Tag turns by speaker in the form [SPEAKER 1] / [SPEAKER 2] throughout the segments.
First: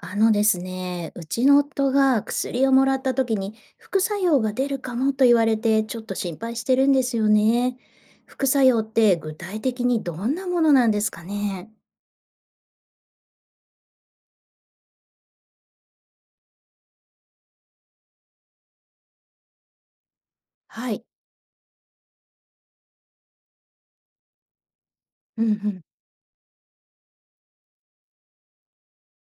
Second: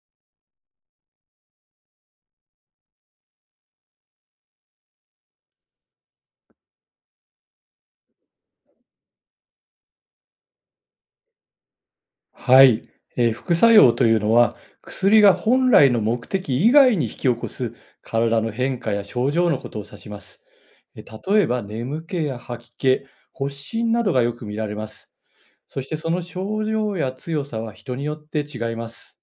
[SPEAKER 1] ですね、うちの夫が薬をもらった時に副作用が出るかもと言われてちょっと心配してるんですよね。副作用って具体的にどんなものなんですかね？
[SPEAKER 2] はい、副作用というのは薬が本来の目的以外に引き起こす体の変化や症状のことを指します。
[SPEAKER 1] はい。
[SPEAKER 2] 例えば眠気や吐き気、発疹などがよく見られます。
[SPEAKER 1] うんうん。
[SPEAKER 2] そしてその症状や強さは人によって違います。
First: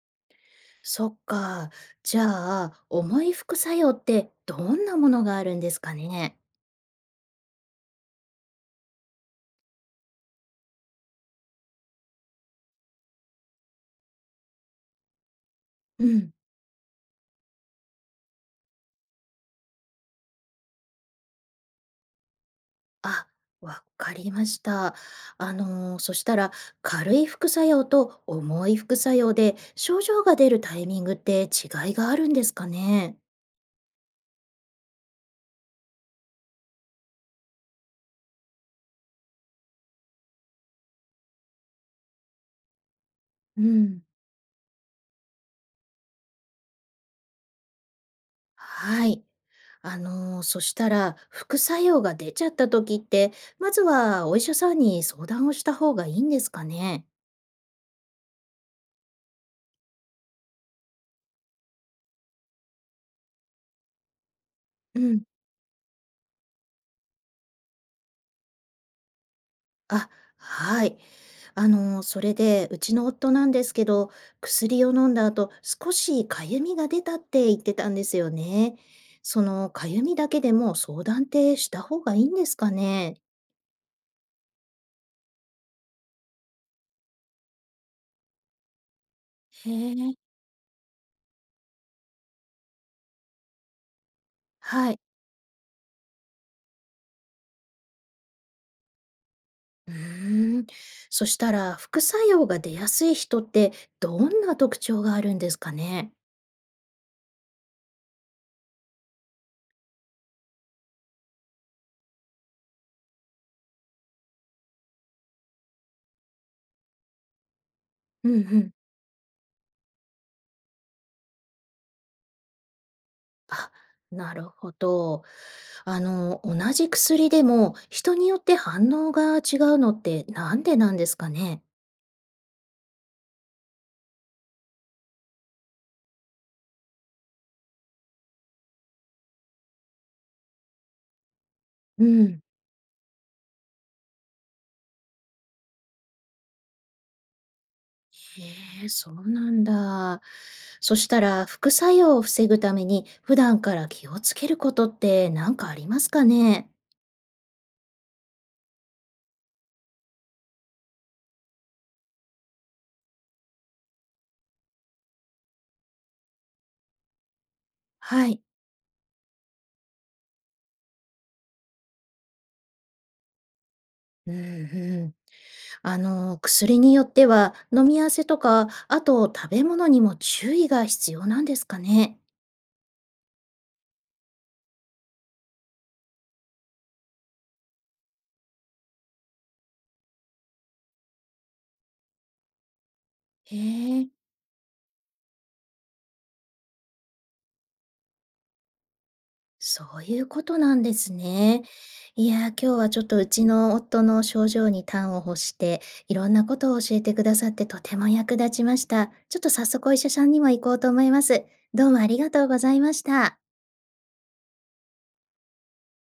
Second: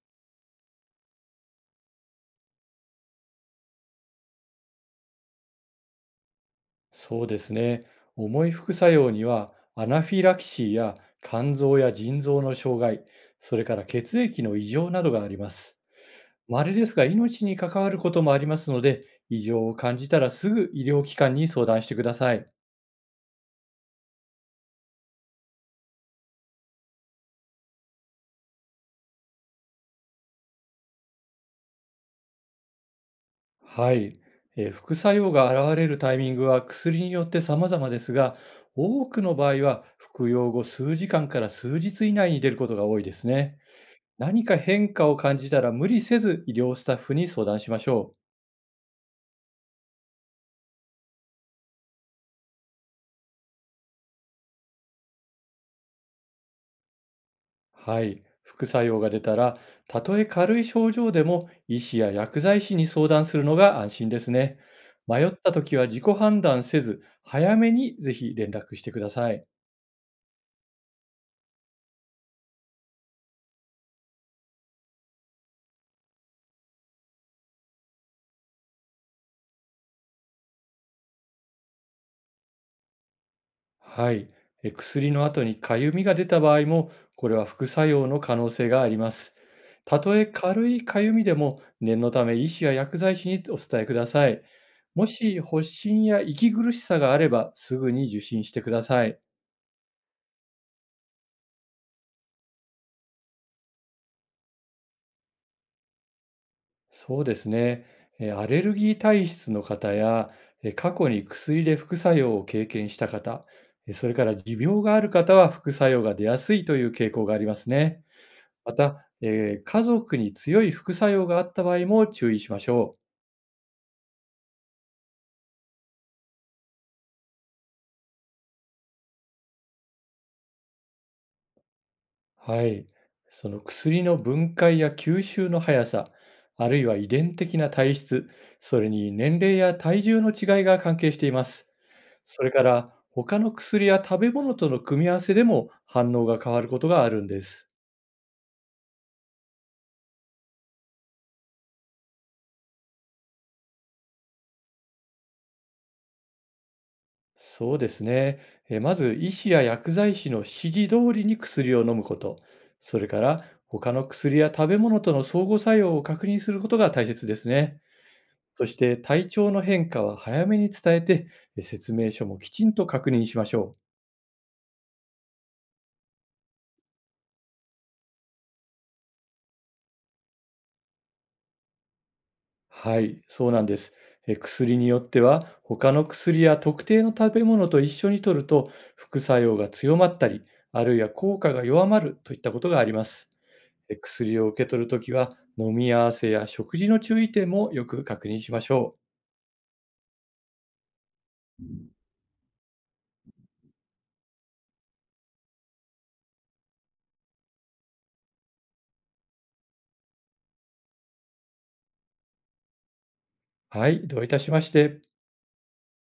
[SPEAKER 1] そっか。じゃあ、重い副作用ってどんなものがあるんですかね？
[SPEAKER 2] そうですね、重い副作用にはアナフィラキシーや肝臓や腎臓の障害、それから血液の異常などがあります。
[SPEAKER 1] うん。
[SPEAKER 2] 稀ですが、命に関わることもありますので、異常を感じたらすぐ医療機関に相談してください。
[SPEAKER 1] あ、わかりました。そしたら軽い副作用と重い副作用で症状が出るタイミングって違いがあるんですかね？
[SPEAKER 2] はい。副作用が現れるタイミングは薬によって様々ですが、多くの場合は服用後数時間から数日以内に出ることが多いですね。
[SPEAKER 1] うん、
[SPEAKER 2] 何か変化を感じたら無理せず医療スタッフに相談しましょう。
[SPEAKER 1] はい。そしたら副作用が出ちゃった時って、まずはお医者さんに相談をした方がいいんですかね？
[SPEAKER 2] はい、副作用が出たら、たとえ軽い症状でも医師や薬剤師に相談するのが安心ですね。
[SPEAKER 1] うん。
[SPEAKER 2] 迷った時は自己判断せず、早めにぜひ連絡してください。
[SPEAKER 1] あ、はい。あの、それで、うちの夫なんですけど、薬を飲んだ後、少しかゆみが出たって言ってたんですよね。そのかゆみだけでも相談ってした方がいいんですかね。
[SPEAKER 2] はい、薬の後にかゆみが出た場合も、これは副作用の可能性があります。
[SPEAKER 1] へ
[SPEAKER 2] たと
[SPEAKER 1] え、
[SPEAKER 2] え軽いかゆみでも、念のため医師や薬剤師にお伝えください。
[SPEAKER 1] はい。
[SPEAKER 2] もし発疹や息苦しさがあれば、すぐに受診してください。
[SPEAKER 1] うーん。そしたら、副作用が出やすい人ってどんな特徴があるんですかね。
[SPEAKER 2] そうですね。アレルギー体質の方や、過去に薬で副作用を経験した方、それから持病がある方は副作用が出やすいという傾向がありますね。
[SPEAKER 1] うんう
[SPEAKER 2] ま
[SPEAKER 1] ん。
[SPEAKER 2] た、家族に強い副作用があった場合も注意しましょう。
[SPEAKER 1] あ、なるほど。あの、同じ薬でも人によって反応が違うのってなんでなんですかね？
[SPEAKER 2] はい。その薬の分解や吸収の速さ、あるいは遺伝的な体質、それに年齢や体重の違いが関係しています。
[SPEAKER 1] うん、
[SPEAKER 2] それから他の薬や食べ物との組み合わせでも反応が変わることがあるんです。
[SPEAKER 1] へえ、そうなんだ。そしたら副作用を防ぐために普段から気をつけることって何かありますかね？
[SPEAKER 2] そうですね。まず医師や薬剤師の指示通りに薬を飲むこと、それから他の薬や食べ物との相互作用を確認することが大切ですね。
[SPEAKER 1] はい。
[SPEAKER 2] そして体調の変化は早めに伝えて、説明書もきちんと確認しましょう。
[SPEAKER 1] うんうん。あの、薬によっては飲み合わせとか、あと食べ物にも注意が必要なんですかね？
[SPEAKER 2] はい、そうなんです。薬によっては、他の薬や特定の食べ物と一緒に摂ると、副作用が強まったり、あるいは効果が弱まるといったことがあります。
[SPEAKER 1] へえ。
[SPEAKER 2] 薬を受け取るときは、飲み合わせや食事の注意点もよく確認しましょ
[SPEAKER 1] そういうことなんですね。いやー、今日はちょっとうちの夫の症状に端を欲して、いろんなことを教えてくださってとても役立ちました。ちょっと早速お医者さんにも行こうと思います。どうもありがとうございました。
[SPEAKER 2] う。はい、どういたしまして。